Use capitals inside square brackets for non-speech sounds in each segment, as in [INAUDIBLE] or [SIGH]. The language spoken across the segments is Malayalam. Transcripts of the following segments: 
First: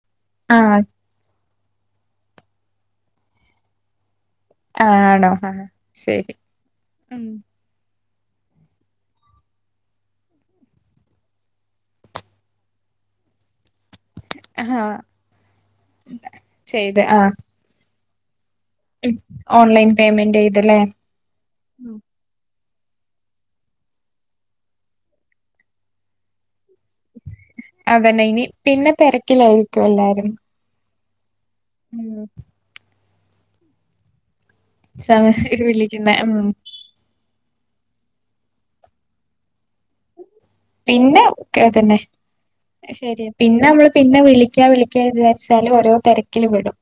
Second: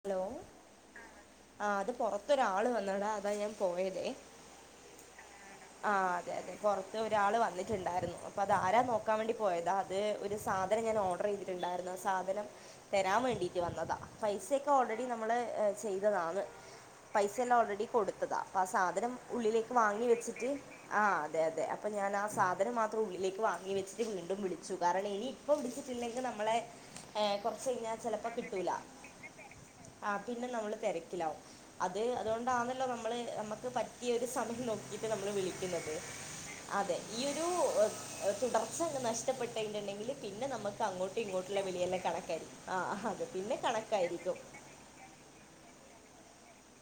ഹലോ ആഹ് ആ അത് പൊറത്തൊരാള് വന്നടാ അതാ ഞാൻ പോയതേ ആ ആണോ ആഹ് ആ അത ശരി അതെ പറത്ത് ഉം ഒരാള് വന്നിട്ടുണ്ടായിരുന്നു അപ്പ അത് ആാര നോക്കാൻ വേണ്ടി അത് ഒരു സാധനം ഞാൻ ഓർഡർ ചെയ്തിട്ടുണ്ടായിരുന്നു ആ സാധനം തരാൻ വേണ്ടീട്ട് വന്നതാ പൈസൊക്കെ ആഹ് ഓൾറെഡി നമ്മള് ചെയ്തതാണ് ചെയ്ത് ആഹ് പൈസയല്ലാം ഓൾറെഡി കൊടുത്തതാ ആ സാധനം ഉം ഉള്ളിലേക്ക് ഓൺലൈൻ വാങ്ങി പേയ്മെന്റ് വെച്ചിട്ട് ചെയ്തല്ലേ ആ് അതെ അതെ അപ്പൊ ഞാൻ ആ സാധന മാത്രം ഉള്ളിലേക്ക് വാങ്ങി വെച്ചിട്ട് വീണ്ടും വിടിച്ചു കാരണം ഇനി ഇപ്പ വിടിച്ചിട്ടില്ലെങ്കിൽ നമ്മളെ ഏ, കുറച്ച് കഴിഞ്ഞാൽ അതന്നെ ചിലപ്പോൾ ഇനി കിട്ടൂല പിന്നെ തിരക്കിലായിരിക്കും ആ എല്ലാരും പിന്നെ നമ്മൾ അത് ഉം അതുകൊണ്ടാണല്ലോ നമ്മള് നമുക്ക് പറ്റിയ ഒരു സമയം നോക്കി നമ്മ സമയത്ത് വിളിക്കുന്നത് വിളിക്കുന്ന ഉം അതെ ഈ ഒരു [UNINTELLIGIBLE] തുടർച്ച നഷ്ടപ്പെട്ടതിണ്ടെങ്കിൽ പിന്നെ നമ്മുക്ക് അങ്ങോട്ടും പിന്നെ ഇങ്ങോട്ടുള്ള അതന്നെ വളിയെല്ലാം കണക്കായിരിക്കും ആ അതെ ശരിയാ പിന്നെ കണക്കായിരിക്കും [UNINTELLIGIBLE] ച്ച ഓരോര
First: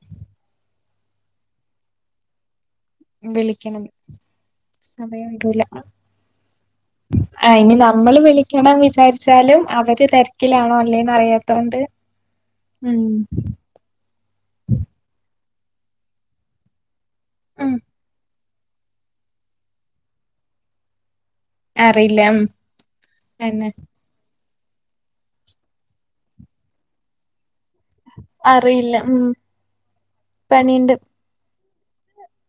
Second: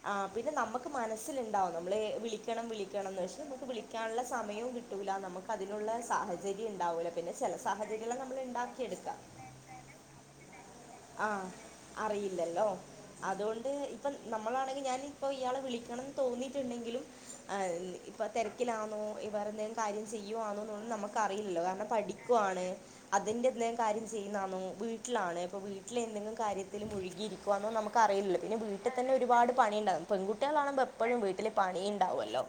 ആ പിന്നെ നമ്മുക്ക് മനസ്സിലുണ്ടാവും നമ്മള് വിളിക്കണം വിളി ണംന്ന് വെച്ചാൽ നമുക്ക് വിളിക്കണം വിളിക്കാനുള്ള സമയവും കിട്ടൂ ല്ല സമയം നമുക്ക് കിട്ടൂല അതിനുള്ള സഹചര്യം ഉണ്ടാവില്ല പിന്നെ ചില ആഹ് ഇനി സാഹച നമ്മള് വിളിക്കണം വിചാരിച്ചാലും അവര് തിരക്കിലാണോ അല്ലേ ന്ന് ആ അറിയാത്തോണ്ട് അറിയില്ലല്ലോ ഉം അതുകൊണ്ട് ഇപ്പം ന മ്മളാണങ്കി ഞാ ന്പ്പോ ഇയാളെ വിളിക്കന്ന് തോന്നിട്ടുണ്ടെങ്കിലും ഉം ഇപ്പം തിരക്കിലാണോ ഇവർ എന്തെങ്കിലും കാര്യം ചെയ്യുവാണോ ന്നെന്നുംനമു ക്ക് അറില്ല കാരണം അറിയില്ല ഉം പഠിക്കുവാണ് അതിന്റെ എന്തേ തന്നെ കാര്യം ചെയ്യുന്നാന്നോ വീട്ടിലാണ് ഇപ്പോ വീട്ടിൽ എന്തെിലും കാര്യത്തിൽ മുഴുകിയിരിക്കുകവാന്നോ നമുക്ക് അറിയില്ല പിന്നെ വീട്ടിൽ അറിയില്ല തന്നെ ഉം ഒരുപാട് പണി ഉണ്ടാവും പെൺകുട്ടി യോളെ കാണുമ്പോ പണിയുണ്ട് എപ്പോഴും വീട്ടില് പണിയുണ്ടാവുമല്ലോ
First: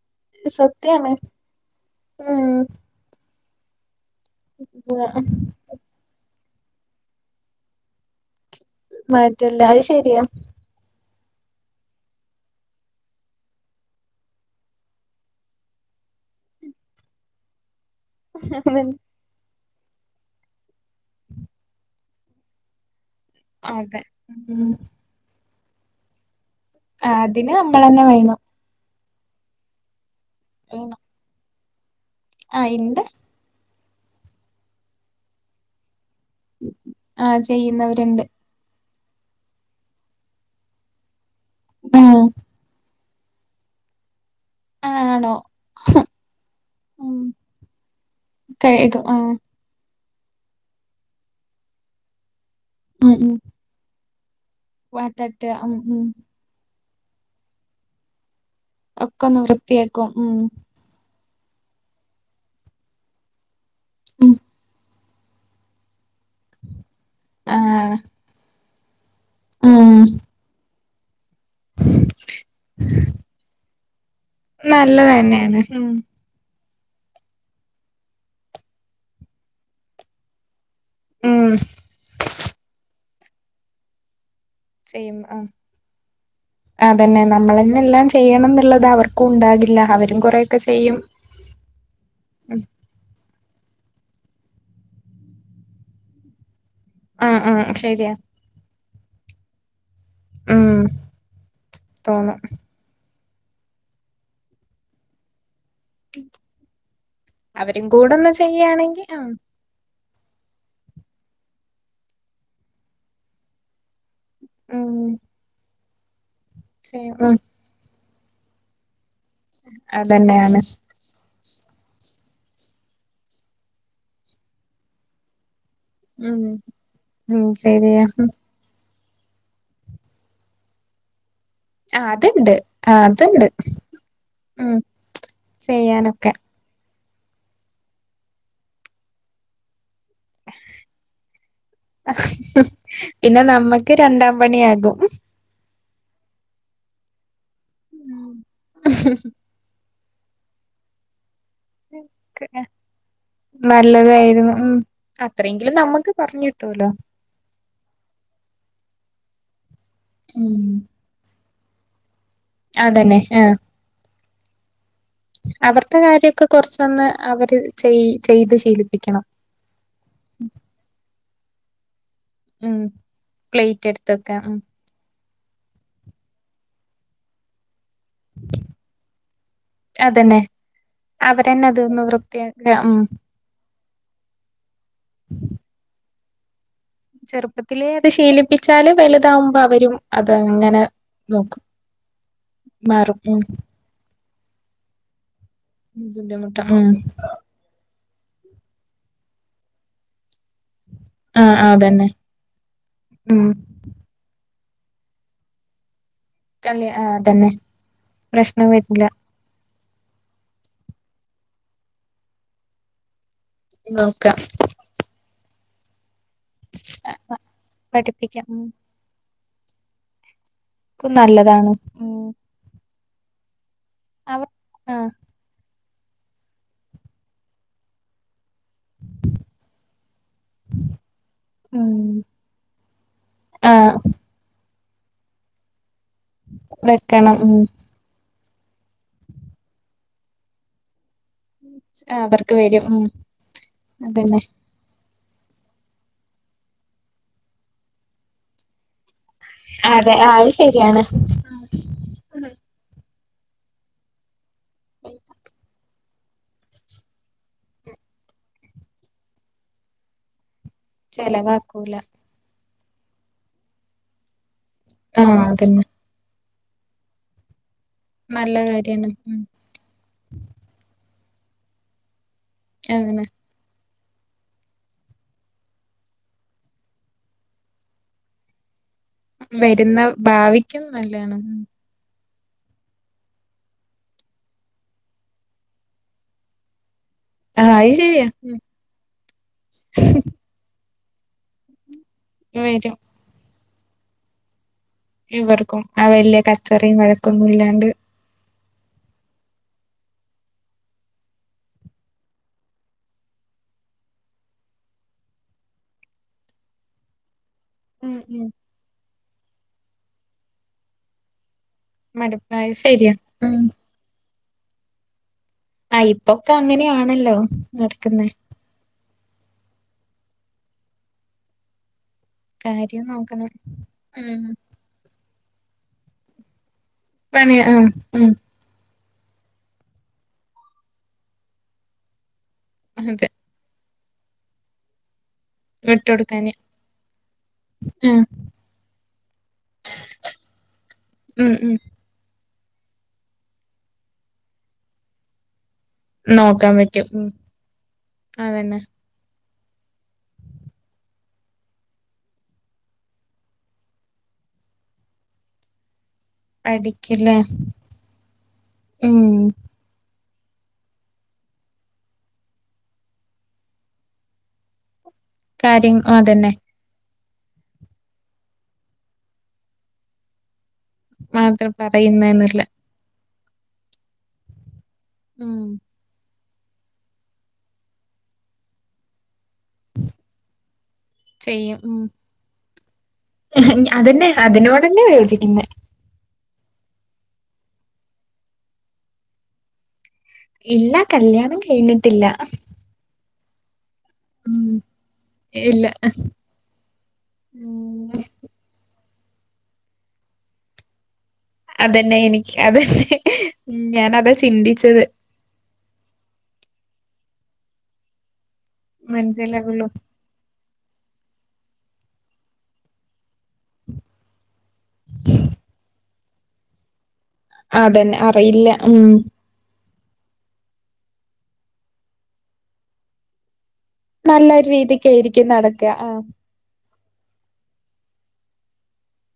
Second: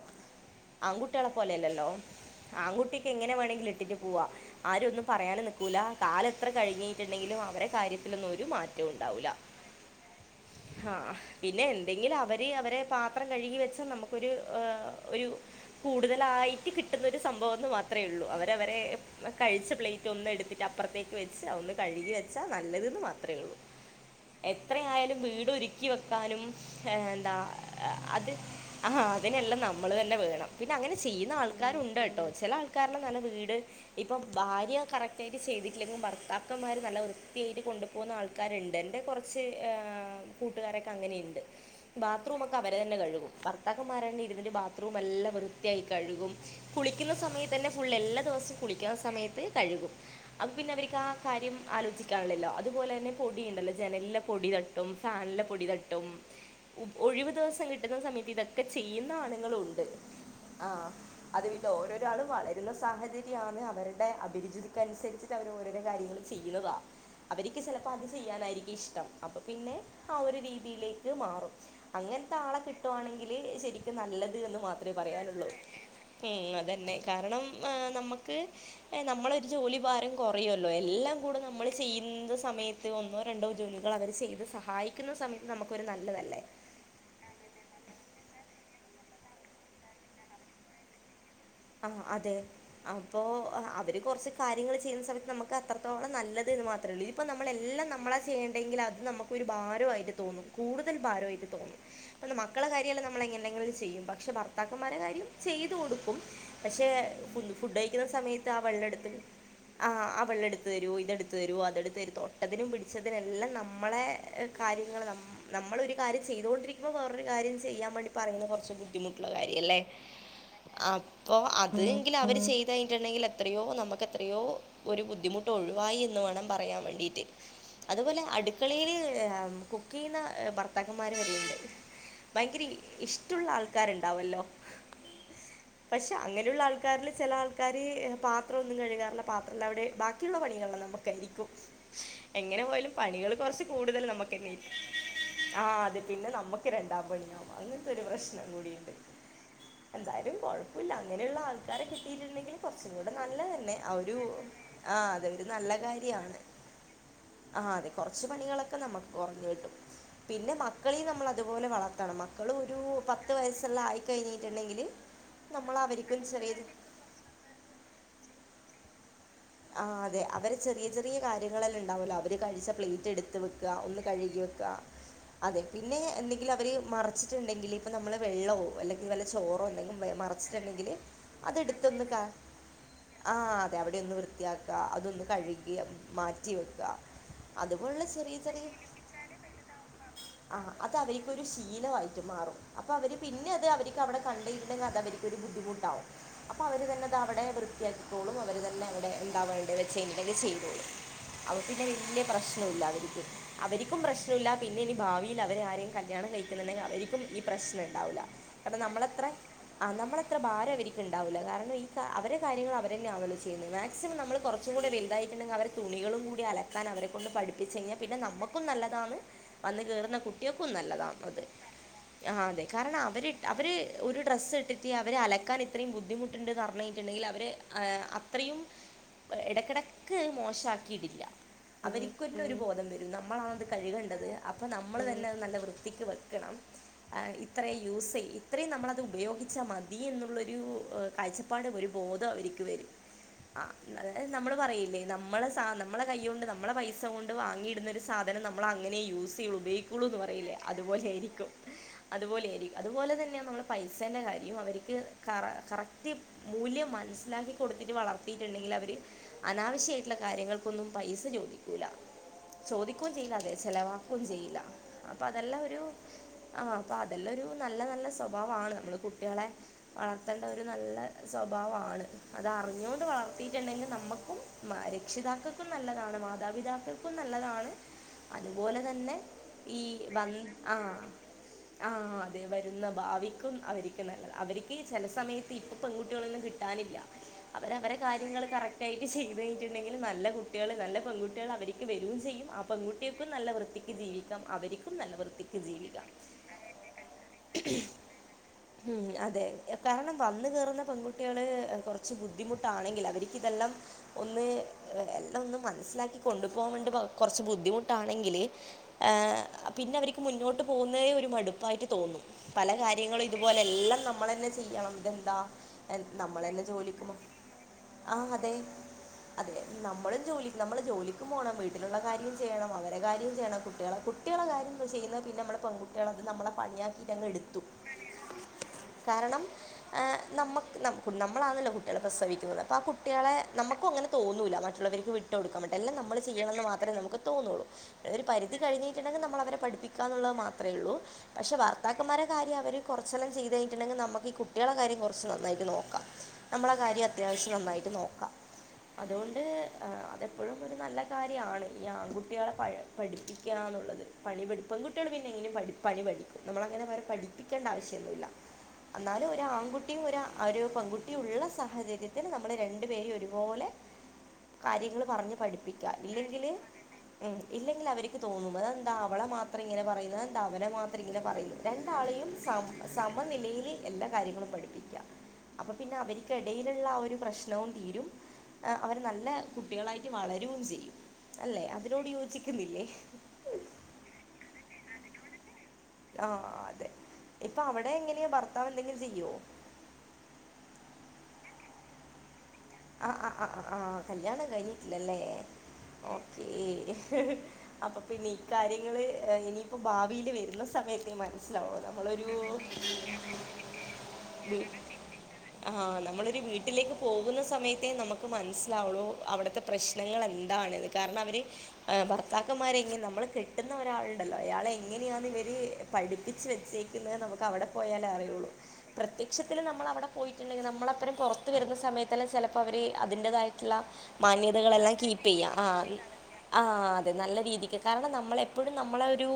സത്യാണ് ആൺകുട്ടികളെ പോലെയല്ലല്ലോ ഉം ആൺകുട്ടിക്ക് എങ്ങനെ വേണമെങ്കിൽ ഇട്ടിട്ട് പോവാ ആര ഒന്നും പറയാനു നിക്കൂല കാല എത്ര കഴിഞ്ഞിട്ടുണ്ടെങ്കിലും അവരെ കാര്യത്തിലന്നു മാറ്റല്ല അത് ശരിയാ ആ പിന്നെ എന്തെങ്കിലും അവര് അവരെ പാത്രം കഴുകി വെച്ചാൽ നമുക്കൊരു ഒരു കൂടുതലാ [UNINTELLIGIBLE] റ്റ് കിട്ടുന്ന ഒരു സംഭവംന്ന് മാത്രം അത്രയേ ഉള്ളൂ അവരവരെ കഴിച്ച പ്ലേറ്റ് ഒന്ന് എടുത്തിട്ട്പ്പുത്തേക്ക് വെച്ച് ഒന്ന് കഴുകി വെ ച്ച നല്ലന്ന് മാത്രമേ ഉള്ളൂ അതെ ഉം എത്രയാലും വീട് ഒ ക്കി വെക്കാനും എന്താ അതിന് നമ്മളന്നെ അത് വേണം ആ അതിനെല്ലാം നമ്മൾ തന്നെ വേ പിന്നെ അങ്ങനെ വേണം ചെയ്യുന്ന ആൾക്കാരുണ്ട് കേട്ടോ ചെല ആ ആൾക്കാരടെ ഇണ്ട് നല്ല വീട് ഇപ്പം ഭാര്യ കറക്റ്റായിട്ട് ചെയ്തിട്ടില്ലെങ്കിൽ ഭർ കാക്കന്മാർ നല്ല ആഹ് വൃത്തിയായിട്ട് കൊണ്ടുപോകുന്ന ചെയ്യുന്നവരുണ്ട് ആൾക്കാര്ണ്ട് എൻ്റെ കൊറച്ച് കൂട്ടുകാരൊ അങ്ങനെണ്ട് ബാത്റൂമൊക്കെ അവര്ന്നെ കഴുകും ഭർത്താക്കന്മാര ഇര്ന്നിട്ട് ബാത്റൂം എല്ലാം ആണോ വൃത്തിയായി കഴുകും കുളിക്കുന്ന ഉം സമയത്ത് തന്നെ ഫുള്ളെല്ലാ ദിവസോം കുളിക്കുന്ന കഴുകും ആഹ് സമയത്ത് കഴുകും അ പിന്നെ അവർക്ക് ആ കാര്യം ആലോചിക്കാനുള്ളല്ലോ അതുപോലെ തന്നെ ഉം ഉം പൊടിയുണ്ടല്ലോ ജനലിലെ പൊടി തട്ടും ഫാനിലെ വാതട്ട് പൊടി ഉം തട്ടും ഉം ഒഴിവ് ദിവസം കിട്ടുന്ന സമയത്ത് ഇതൊക്കെ ചെയ്യുന്ന ഒക്കെ ഒന്ന് ആണുങ്ങളുണ്ട് വൃത്തിയാക്കും ഉം ആ അതു ഓരോരോ ആളുകള് വളരുന്ന സാഹചര്യമാണ് ഉം അവരുടെഅഭിരുചിക്ക് അനുസരിച്ചിട്ട് അവർ ഓരോരോ കാര്യങ്ങൾ ചെയ്യുന്നതാ അവരിക്ക് ചെലപ്പോ ആഹ് അത് ചെയ്യാനായിരിക്കും ഇഷ്ടം അപ്പൊ പിന്നെ ഉം ആ ഒരു രീതിയില് മാറും അങ്ങനത്താളെ കിട്ടുവാണെങ്കിൽ ശെരിക്കും നല്ല മാത്രമേ നല്ലത് പറയാനുള്ളൂ തന്നെയാണ് ഉം ഉം അതെ ണ്ട് കാരണം നമുക്ക് നമ്മളൊരു ജോലി ഭാരം കൊറയു ള്ളൂ എല്ലാം കൂടെ ഉം നമ്മള് ചെയ്യുന്ന സമയത്ത് ഒന്നോ രണ്ടോ ജോലികൾ അവർ ചെയ്ത് സഹായിക്കുന്ന സമയത്ത് നമുക്കൊരു നല്ലതല്ലേ അതെന്നെ നമ്മളെന്നെ എല്ലാം ചെയ്യണം എന്നുള്ളത് അവർക്കും ഉണ്ടാകില്ല അവരും കുറൊയൊക്കെ ചെയ്യും ആ അതെ ഉം അപ്പൊ അവര് കൊർച്ച് കാര്യങ്ങൾ ചെയ്യുന്ന സമയത്ത് നമുക്ക് അത്രത്തോളം നല്ലത് ന്ന് മാത്രം ഇപ്പം ആഹ് ആഹ് നമ്മളെല്ലാം ശരിയാ നമ്മളെ ചെയ്യണ്ടെങ്കിൽ അത് നമുക്കൊരു ഭാരായിട്ട് തോന്നു ഉം കൂടുതൽ ഭാരായിട്ട് തോന്നും തോന്നും അ മക്കളെ കാര്യല്ലം നമ്മള് എങ്ങനെ ന്തെങ്കിലൊക്കെ ചെയ്യും പക്ഷെ ഭർത്താക്കന്മാരെ കാര്യം ചെയ്തു കൊടുക്കും പക്ഷെ ഫുഡ് അവരും കഴിക്കുന്ന കൂടെ ഒന്ന് സമയത്ത് ആ ചെയ്യാണെങ്കി വെള്ളെട്ത്ത് ആ ആ ആ വെള്ളെടുത്ത് തരോ ഇതെടുത്ത് തരോ അതെടുത്ത് തരു തൊട്ടതിനും പിടിച്ചതിനെല്ലാം നമ്മളെ ഉം കാര്യങ്ങള് നമ്മളൊരു കാര്യം ചെയ്തോണ്ടിരിക്കുമ്പോ ചെയ്യ വേറൊരു ഉം കാര്യം ചെയ്യാൻ വേണ്ടി പറയുന്ന കൊറച്ച് ബുദ്ധി ബുദ്ധിമുട്ടുള്ള കാര്യല്ലേ അതന്നെയാണ് അപ്പൊ അത് അവർ ചെയ്ത് കഴിഞ്ഞട്ടുണ്ടെങ്കിൽ എത്രയോ നമുക്ക് എത്രയോ ഒരു ബുദ്ധിമുട്ട്ുള്ളു വായി ന്ന് ഉം വേണം പറയാൻ വേണ്ടട്ട് ഉം ശരിയാ അതുപോലെ അടുക്കളയിയില് കുക്ക് ചെയ്യുന്ന ഭർത്താകന്മാർ വരേണ്ട് ആ അത്ണ്ട് ആ അത്ണ്ട് ആൾക്കാരുണ്ടാവുമല്ലോ ഉം ശ പക്ഷെ അങ്ങനെയുള്ള ആൾക്കാരിൽ ചെല ആൾക്കാര് പാത്രൊന്നും കഴുകാറില്ല പാത്രല്ലാ അവിടെ ബാക്കി ബാക്കിയുള്ള പണികളെല്ലാം നമുക്കായിരിക്കും എങ്ങനെ പോയാലും പണികൾ പിന്നെ കൊർച്ച് നമ്മക്ക് കൂടുതൽ രണ്ടാം നമുക്കെന്നെരിക്കും പണിയാകും ആ അത് പിന്നെ നമ്മുക്ക് രണ്ടാ [UNINTELLIGIBLE] അങ്ങനത്തെ ഒരു പ്രശ്നം കൂടി ണ്ട് എന്തായാലും കൊഴപ്പല്ല അങ്ങനെയുള്ള ആൾ [INAUDIBLE] തന്നെ ആ ഒരു നല്ലതായിരുന്നു ഉം ആ അതൊരു നല്ല അത്രെങ്കിലും നമ്മക്ക് കാര്യമാണ് കൊറഞ്ഞിട്ടുല്ലോ ആ അതെ കൊർച്ച് പണികളൊക്കെ നമുക്ക് കൊർഞ് കിട്ടും പിന്നെ ഉം മക്കളീം നമ്മൾ അതുപോലെ വളർത്തണം മക്കളും ഒരു അതന്നെ പത്ത് ആ വയസ്സുള്ളായിക്കഴിഞ്ഞിട്ടുണ്ടെങ്കില് അവരുടെ കാര്യമൊക്കെ കൊറച്ചൊന്ന് അവര് ചെയ് ചെയ്ത് ശീലിപ്പിക്കണം ആ അതെ അവര് ചെറിയ ചെറിയ കാര്യങ്ങളെല്ലാം ണ്ടാവല്ലോ അവ കഴിച്ച ഉം പ്ലേറ്റ് എടുത്ത് വെക്ക പ്ലേറ്റ് ഒന്ന് എടുത്തൊക്കെ കഴുകി ഉം വെക്ക അതെ പിന്നെ എന്തെങ്കിലും അവര് മറച്ചിട്ടുണ്ടെങ്കില് അപ്പൊ നമ്മള് വെള്ളോ അല്ലെങ്കിൽ വല്ല ചോറോ എന്തെങ്കും അതന്നെ മറച്ചിട്ടുണ്ടെങ്കില് അവരന്നെ അതൊന്ന് അതെടുത്തൊന്ന് കാ വൃത്തിയാക്ക ഉം ആ അതെ അവിടെ ഒന്ന് വൃത്തിയാക്ക അതൊന്ന് കഴുകി മാറ്റി വെക്ക ഉ ചെറുപ്പത്തിലേഅത് ശീലിപ്പിച്ചാല് വലുതാവുമ്പോ അവരും അത് ആ ങ്ങനെ അത് അവർക്കൊരു നോക്കും ശീലമായിട്ട് മാറും അപ്പൊ അവര് മാറും ഉം പിന്നെ അത് അവരിക്കവടെ കണ്ടിട്ടുണ്ടെങ്കിൽ അത് അവർക്കൊരു ബുദ്ധിമുട്ടാകും ബുദ്ധിമുട്ട അപ്പോം അവർ ഉം തന്നെ അത് അവിടെ വൃത്തിയാക്കി ഉണ്ടാവേ വെച്ച എന്തേലും ചെയ്തോളൂ ആഹ് ആഹ് അപ്പോപിന്നെ അതന്നെ വല്യ പ്രശ്നല്ല അവർക്ക് ഉം അവരിക്കും പ്രശ്നല്ല പിന്നെ ഇനി ഭാവിയിൽ അവര് ആരേം കല്യാണം കഴിക്കുന്നുണ്ടെങ്കി കല്യ ആഹ് അവരിക്കും ഈ അതന്നെ പ്രശ്നം ഉണ്ടാവില്ല പ്രശ്നം കാരണം വരില്ല നമ്മളത്ര ആ നമ്മള അത്ര ഭാരം അവർക്ക് ഉണ്ടാവില്ല കാരണം ഈ അവരെ കാര്യങ്ങൾ അവരന്നെയാണല്ലോ ചെയ്യുന്ന മാക്സിമം നോക്കാം നമ്മള് കുറച്ചുടെ വലുതായിടുണ്ടെങ്കിൽ അവരെ തുണികളും അലക്കാൻ അവരെ കൊണ്ട് പഠിപ്പിച്ച കഴിഞ്ഞാൽ പിന്നെ പഠിപ്പിക്കാം നമ്മുക്കും ഉം നല്ലതാണ് വന്ന് കേറുന്ന കു ട്ടിക്കും നല്ലതാ ക്കും അത് നല്ലതാണ് ഉം ആഹ് അതെ കാരണം അവര് അവര് ഒരു അവർ ഡ്രസ്സ് ഇട്ടിട്ട് ആഹ് അവരെ അലക്കാൻ ഇത്രയും ബുദ്ധിമുട്ട്ണ്ട്ന്നറിഞ്ഞു കഴിഞ്ഞട്ടുണ്ടെങ്കിൽ അവർ അത്രയും ഇടക്കിടക്ക് മോശക്കിയിടില്ല ഉം അവർക്ക്ക്കേ ഒരു ബോധം വരും നമ്മളാണ് ഇത് ആഹ് കഴുകണ്ടത് അപ്പോ നമ്മൾ തന്നെ അത് നല്ല വൃത്തിക്ക് വെക്കണം വെക്കണം ഉം ഇത്രയും യൂസ് ചെയ്യ അത്രയും നമ്മളത് ഉപയോഗിച്ചാൽ മതി എന്നുള്ളരു കാഴ്ചപ്പാട് ഒരു ബോധം അവർക്ക് വരും ആ അതായത് അതന്നെ നമ്മള് പറയില്ലേ നമ്മളെ നമ്മളെ കൈ കൊണ്ട് നമ്മെ പൈസ കൊണ്ട് വാങ്ങിയിടുന്നൊരു സാധനം നമ്മൾ അങ്ങനെ യൂസ് ഉപയോഗി കൊള്ളൂ അതെ എന്ന് ആഹ് അത് പറയില്ലേ ശരിയാണ് അതുപോലേയിരിക്കും അതുപോലെരിക്കും അതുപോലെ തന്നെ പൈസ കാര്യ അവക്ക് കറ കറക്റ്റ് മൂല്യം മനസിലാക്കി കൊടുത്തിട്ട് വള ത്തിട്ടുണ്ടേൻക്കില് അവര് അനാവശ്യായിട്ടുള്ള കാര്യങ്ങൾക്കൊന്നും പൈസ ചോദിക്കൂല ചെലവാക്കൂല ചോദിക്കുകയും ചെയ്യില്ല അത് ചെലവാക്കുകയും ചെയ്യില്ല അപ്പൊ ആഹ് അതെല്ലാം ഒരു അതന്നെ ആഹ് അപ്പൊ അതെല്ലാംരു നല്ല നല്ല സ്വഭാവമാണ് നമ്മള് കാര്യാണ് ഉം കുട്ടികളെ വളർത്തേണ്ട ഒരു നല്ല സ്വഭാവമാണ് അതാ അങ്ങനെ വളർത്തിയിട്ടുണ്ടെങ്കിൽ നമ്മ ക്കും രക്ഷിതാക്കൾക്കും നല്ലതാണ് മാതാപിതാക്കൾക്കും നല്ലതാണ് അത്പോലെ തന്നെ ഈ വരുന്ന വന്ന ഭാവിക്കും ആഹ് നല്ലാണ് ഉം ആഹ് വരുന്ന ഭാവിക്കും അവർക്ക് നല്ലത് അവർക്ക് ചില സമയത്ത് ഇപ്പ പെൺകുട്ടികളേന്നും കിട്ടാനില്ല അവര് ആഹ് അത് അവടെ ശരിയാ കാര്യങ്ങൾ ഉം കറക്റ്റായിട്ട് ചെയ്ത് കഴിഞ്ഞട്ടുണ്ടെങ്കിൽ നല്ല കുട്ടികൾ നല്ല പെൺകുട്ടികൾ അവർക്ക് വരു ചെയ്യും ആ വരും പെൺകുട്ടികൾക്ക് നല്ല വൃത്തിക്ക് ജീവിക്കാം അവര് ഇവർക്കും ആ വല്യ കച്ചറയും വഴക്കൊന്നുംല്ലാണ്ട് ഉം അതെ കാരണം വന്ന് കേറുന്ന പെൺകുട്ടികള് കുറച്ച് ബു ബുദ്ധിമുട്ടാണെങ്കിൽ ദ്ധി ദ്ധി ബുദ്ധിമുട്ടാണെങ്കിൽ അവർക്ക്തെല്ലാ ഒന്ന് എല്ലാം ഒന്ന് മനസ്സിലാക്കി കൊണ്ടുപോൻ വേണ്ടി കുറച്ച് ബു ഉം ബുദ്ധിമുട്ടാണെങ്കിൽ ഉം ആഹ് പിന്നെ അവർക്ക് മുന്നോട്ട് പോകുന്ന ഒരു മടു പ്പായിട്ട് തോന്നും മടുപ്പായ പല ശരിയാ കാര്യങ്ങളും ഇതുപോലെ ഉം എല്ലാം നമ്മൾ തന്നെ ചെയ്യണം ഇതെന്താ ആഹ് ഇപ്പൊക്കെ അങ്ങനെയാണല്ലോ നടക്കുന്നേ ആഹ് അതെ അതെ നമ്മളും ജോലി നമ്മള് ജോലിക്കും പോണം വീട്ടിലുള്ള കാര്യ ങ്ങൾ ചെയ്യണം അവരെ കാര്യം ചെയ്യണം കുട്ടികള കുട്ടികള ഉം കാര്യ ചെയ്യുന്നത് പിന്നെ പെകുട്ടികൾത് നമ്മെ പണിയാ പണിയ ആഹ് ഉം കാരണം നമ്മ നമ്മളാണല്ലേ കുട്ടികളെ പ്രസവി ക്കുന്നത് ആ അതെ കുട്ടികളെ നമുക്ക അങ്ങനെ തോന്നൂല്ല മറ്റുള്ളവർക്ക് വേണ്ടി വിട്ട് കൊടുക്കാൻ വേണ്ടി എല്ലാം നമ്മള് വിട്ടൊടുക്കാന് ചെയ്യാനേ നമുക്ക് തോന്നുള്ളൂ ആ ഒരു പരിതി കഴിഞ്ഞിട്ടുണ്ടെങ്കിൽ നമ്മള് അവരെ പഠിപ്പിക്കുള്ള മാത്രമേ ഉള്ളൂ ഉം പക്ഷെ ഉം ഭർത്താക്കന്മാരെ കാര്യം അ അവര് കുറച്ചൊല്ലാ ചെയ്തുട്ടുണ്ടെങ്കിൽ നമുക്ക് ഈ കുട്ടികളടെ കാര്യം കുറച്ചു നന്നായിട്ട് നോ നോക്കാം അത്യാവശ്യം നന്നായിട്ട് നോക്കാം അതൊ അതെപ്പോഴും ഒരു നല്ല കാര്യമാണ് ഈ ആൺകുട്ടികളെ പഠി പഠിപ്പിക്കാന്നുള്ളത് പണിപ്പടി പെൺകുട്ടികള് പിന്നെ എങ്ങനെകിലും പണി പടിക്കും നമ്മളങ്ങനെ അവരെ പഠിക്കില്ലേ പഠിപ്പിക്കേണ്ട ആവശ്യൊന്നുല്ല ഉം എന്നാലും ഒരു ആൺകുട്ടിയും ഒരാ ഒരു പൺകുട്ടിയും ഉള്ള സാഹചര്യത്തിന് നമ്മള് രണ്ടു പേരും ഒരുപോലെ കാര്യങ്ങള് പറഞ്ഞ് പഠിപ്പിക്കാ കാര്യം അതന്നെ ഇല്ലെങ്കില് ഇല്ലെങ്കിൽ അവര്ക്ക് തോന്നും ഇത് എന്താ അവളെ മാത്രം ഇങ്ങനെ പറയുന്നത് എന്താ അവനെ മാ അവരിങ്ങനെ പറയും മാത്രം രണ്ടാളെയും പറയുന്നന്നില്ല സമ സമനിലയിൽ എല്ലാ കാര്യങ്ങളും പഠിപ്പിക്കുക ഉം അപ്പൊ പിന്നെ അവർക്ക്ടയിലുള്ള ആ ഒരു പ്രശ്നവും തീരും അവർ നല്ല കുട്ടികളായിട്ട് വളരുകയും ചെയ്യും അല്ലേ ചെയ്യും അതിനോട് യോജിക്കുന്നില്ലേ ഉ അതന്നെ അതിനോടെന്നെ വേ ആഹ അതെ ഇപ്പൊ അവിടെ എങ്ങനെയ ഭർത്താവ് എന്തെങ്കിലും ചെയ്യോ? ഇല്ല കല്ല്യാണം കഴിഞ്ഞിട്ടില്ല. ആ ആ ആ ആ കല്യാണം ഉം കഴിഞ്ഞിട്ടില്ലല്ലേ? ഇല്ല ഓക്കേ, ഹഹഹ അപ്പൊ ഉം പിന്നെ ഇ കാര്യങ്ങൾ ഇനിയിപ്പോ ഭാവിയിൽ വരുന്ന സമയത്തേ മന അതെന്നെ എനിക്ക് അതന്നെ ഉം ഞാനതാ ചിന്തിച്ചത്. ആഹ നമ്മളൊരു വീട്ടിലേക്ക് പോകുന്ന സമയത്തെേ നമുക്ക് മനസ്സിലാവുള്ളൂ അവിടുത്തെ മനസ്സിലാകുള്ളൂ പ്രശ്നങ്ങൾ എന്താണ് കാരണം അവർ ഭർത്താക്കന്മാരെങ്ങനും നമ്മൾ കിട്ടുന്ന ഒരാളുണ്ടല്ലോ അയാളെ എങ്ങനെയാാണ് ഇവര് പഠി ച്ച് വെച്ചേക്കുന്നത് നമുക്ക് അവിടെ പോയാൽ അതന്നെ അറിയുള്ളൂ അറിയില്ല ഉം പ്രത്യക്ഷത്തിൽ നമ്മൾവിടെ പോയിട്ടുണ്ടെങ്കിൽ നമ്മള അപ്പരം പുറത്ത് വരുന്ന സമയത്തല്ലാം ചിലപ്പോൾ അവർ അതിന്റതായി ള്ള നല്ലൊരു മാന്യതകളെല്ലാം കീപ്പ് രീതിക്കായിരിക്കും ചെയ്യാം ആ നടക്ക ആഹ് ആഹ അതെ നല്ല രീതിക്ക് കാരണം നമ്മളെ എപ്പഴും നമ്മൾ ഒരു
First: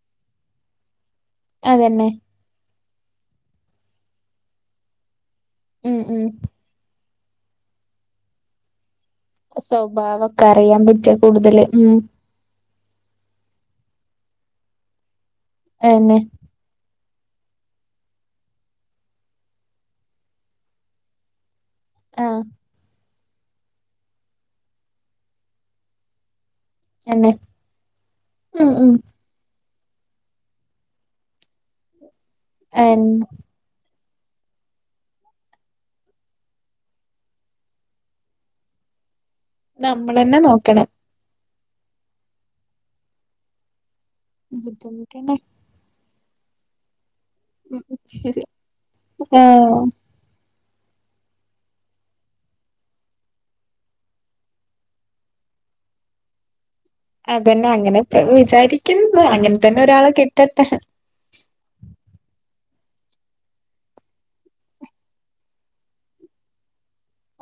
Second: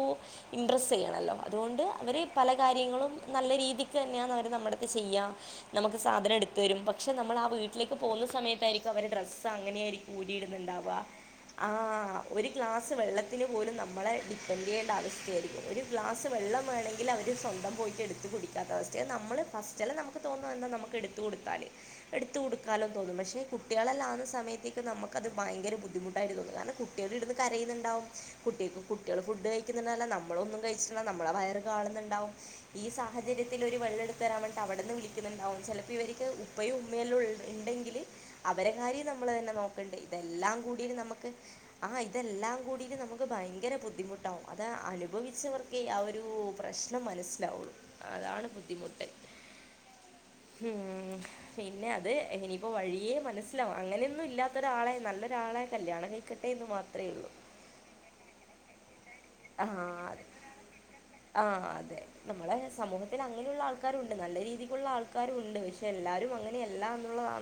ഇമ്പ്രെസ്സ് ചെയ്യണല്ലോ അതുകൊണ്ട് അതന്നെ അവർ പല കാര്യങ്ങൾ. ങ്ങളും നല്ല രീതിക്ക് തന്നെയ അവർ നമ്മടെ അടുത് തന്നെയാ ചെയ്യ നമുക്ക് ഉം ഉം സാധനം എടുതു തരും പക്ഷെ നമ്മൾ ആ വീട്ടിൽ വട്ടിലേക്ക് പോകുന്ന സമയത്തായിരിക്കും അവർ ഡ്രസ്സ് അങ്ങനെയയിരിക്കും സ്വഭാവൊക്കെ അറിയാൻ ഊരിയിടുന്നുണ്ടാവ പറ്റ കൂടുതല് ഉം ആഹ ഒരു ഗ്ലാസ് വെള്ളത്തിന് പോലും നമ്മളെ ഡിപേൻഡ് ചെയ്യേണ്ട അവസ്ഥയായിരിക്കും. ഒരു അയന്നെ ഗ്ലാസ് വെള്ളം വേണെങ്കിൽ എങ്കിൽ അവർ സ്വന്തം പോയിട്ട് എടുത്ത് കുടിക്കാത്ത അവസ്ഥയാ നമ്മൾ ഫസ്റ്റ് എല്ലാം നമുക്ക് തോന്നും എന്താ നമുക്ക് എടുത്ത് കൊടുത്താൽ എടുത്ത് ആഹ് കൊടുക്കോലോ തോന്നും പക്ഷേ കുട്ടികളല്ലാവുന്ന സമയത്തേക്ക് നമുക്ക് അത് ഭയങ്കര ബുദ്ധിമുട്ടായി തോന്നും. കാരണം കുട്ടികൾ അന്നെ ഇവിടുന്ന് കരയുന്നുണ്ടാവും ഉം കുട്ടികൾക് ഉം കുട്ടികൾ ഫുഡ് കഴി [UNINTELLIGIBLE] നമ്മളോന്നും കഴിച്ചില്ല നമ്മളെ വയർ കാണുന്നുണ്ടകും ഈ അയന്നെ സാഹചര്യത്തിൽ ഒരു വെള്ളടു തരാൻ വേണ്ടി അവിടെന്ന് വിളിക്കുന്നുണ്ടാവും ചിലപ്പോ ഇവർക്ക് ഉപ്പയും ഉമ്മല്ലാം ഉണ്ടെങ്കിൽ അവരെ കാര്യം നമ്മൾ തന്നെ നോക്കണ്ട് നമ്മളന്നെ ഇതെല്ലാം നോക്കണം കൂടിട്ട് നമുക്ക് ആ ഇതെല്ലാം കൂടി നമുക്ക് ഭയങ്കര ബുദ്ധിമുട്ടാവും അത് ബുദ്ധിമുട്ടാണ് അനുഭവിച്ചവർക്കെ ആ ഒരു ഒരു പ്രശ്നം മനസ് ഉ ശരി ആ ഹം പിന്നെ അത് ഇനിയിപ്പോ വഴിയേ മനസ്സിലാവും അങ്ങനെയൊന്നും ഇല്ലാത്തൊരാളെ നല്ലൊരാളെ കല്യാണം കഴിക്കട്ടെ എന്ന് മാത്രം അ പിന്നെ അങ്ങനെ [UNINTELLIGIBLE] വിചാരിക്കുന്നു അങ്ങനെ ആ തന്നെ ഒരാളെ കിട്ടട്ടെ. നമ്മളുടെ സമൂഹത്തിൽ അങ്ങനെയുള്ള ആൾക്കാരുണ്ട് നല്ല രീതിക്കുള്ള ആൾക്കാരു ഉണ്ട് പക്ഷെ എല്ലാരും അങ്ങനെയ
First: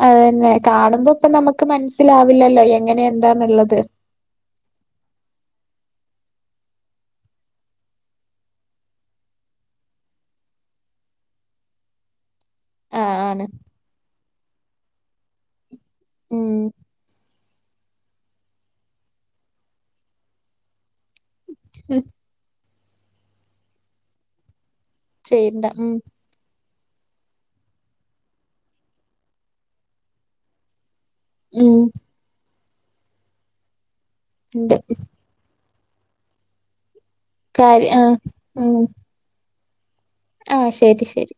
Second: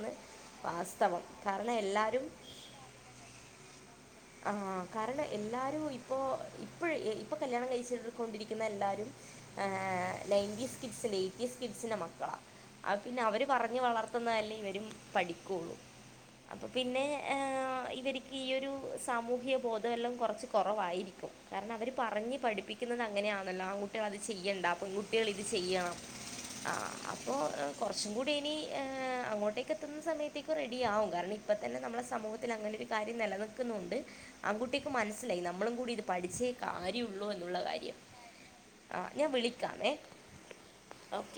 അതന്നെ കാണുമ്പോ ഇപ്പ നമുക്ക് കാരണം എല്ലാവരും മനസ്സിലാവില്ലല്ലോ എങ്ങനെ എന്താന്നുള്ളത്. ആ കാരണം എല്ലാരും ഇപ്പൊ ഇപ്പോഴ ഇപ്പൊ കല്യാണം കഴിച്ച കൊണ്ടിരിക്കുന്ന എല്ലാരും നയനടീസ് കിഡ്സ്‌ ൽ എയ്റ്റീസ്‌ കിഡ്സ്ന്റെ മക്കളാ. ആ ആഹ് പിന്നെ അവര് ആണ് പറഞ്ഞ് വളർത്തുന്നതല്ലേ ഇവരും പഠിക്കുള്ളു അപ്പൊ ഉം പിന്നെ ഇവർക്ക് ഈ ഒരു സാമൂഹ്യ ബോധമെല്ലാം കുറച്ച് കുറവായിരിക്കും. കാരണം അവർ പറഞ്ഞ് പഠിപ്പിക്കുന്നത് അങ്ങനെയാണല്ലോ ആകുട്ട അത് ചെയ്യണ്ട. പെൺകുട്ടികൾ ഇത് ചെയ്യണ്ട ഉം ചെയ്യണം. ആ അപ്പോൾ കുറച്ചും കൂടി ഇനി അങ്ങോട്ടേക്ക് എത്തുന്ന സമയത്തേക്കും റെഡിയാകും. കാരണം ഇപ്പ ഉം തന്നെ നമ്മുടെ സമൂഹത്തിൽ അങ്ങനെ ഒരു കാര്യം നിലനിൽക്കുന്നുണ്ട്. ഉണ്ട് ആൺകുട്ടികൾക്കു മനസ്സിലായി നമ്മളും കൂടി പഠിച്ചേ കാര്യുള്ളൂ എന്നുള്ള കാര്യ കാര്യം ആഹ് ആ ഞാൻ വിളിക്കാമേ. ആഹ ശരി ശരി.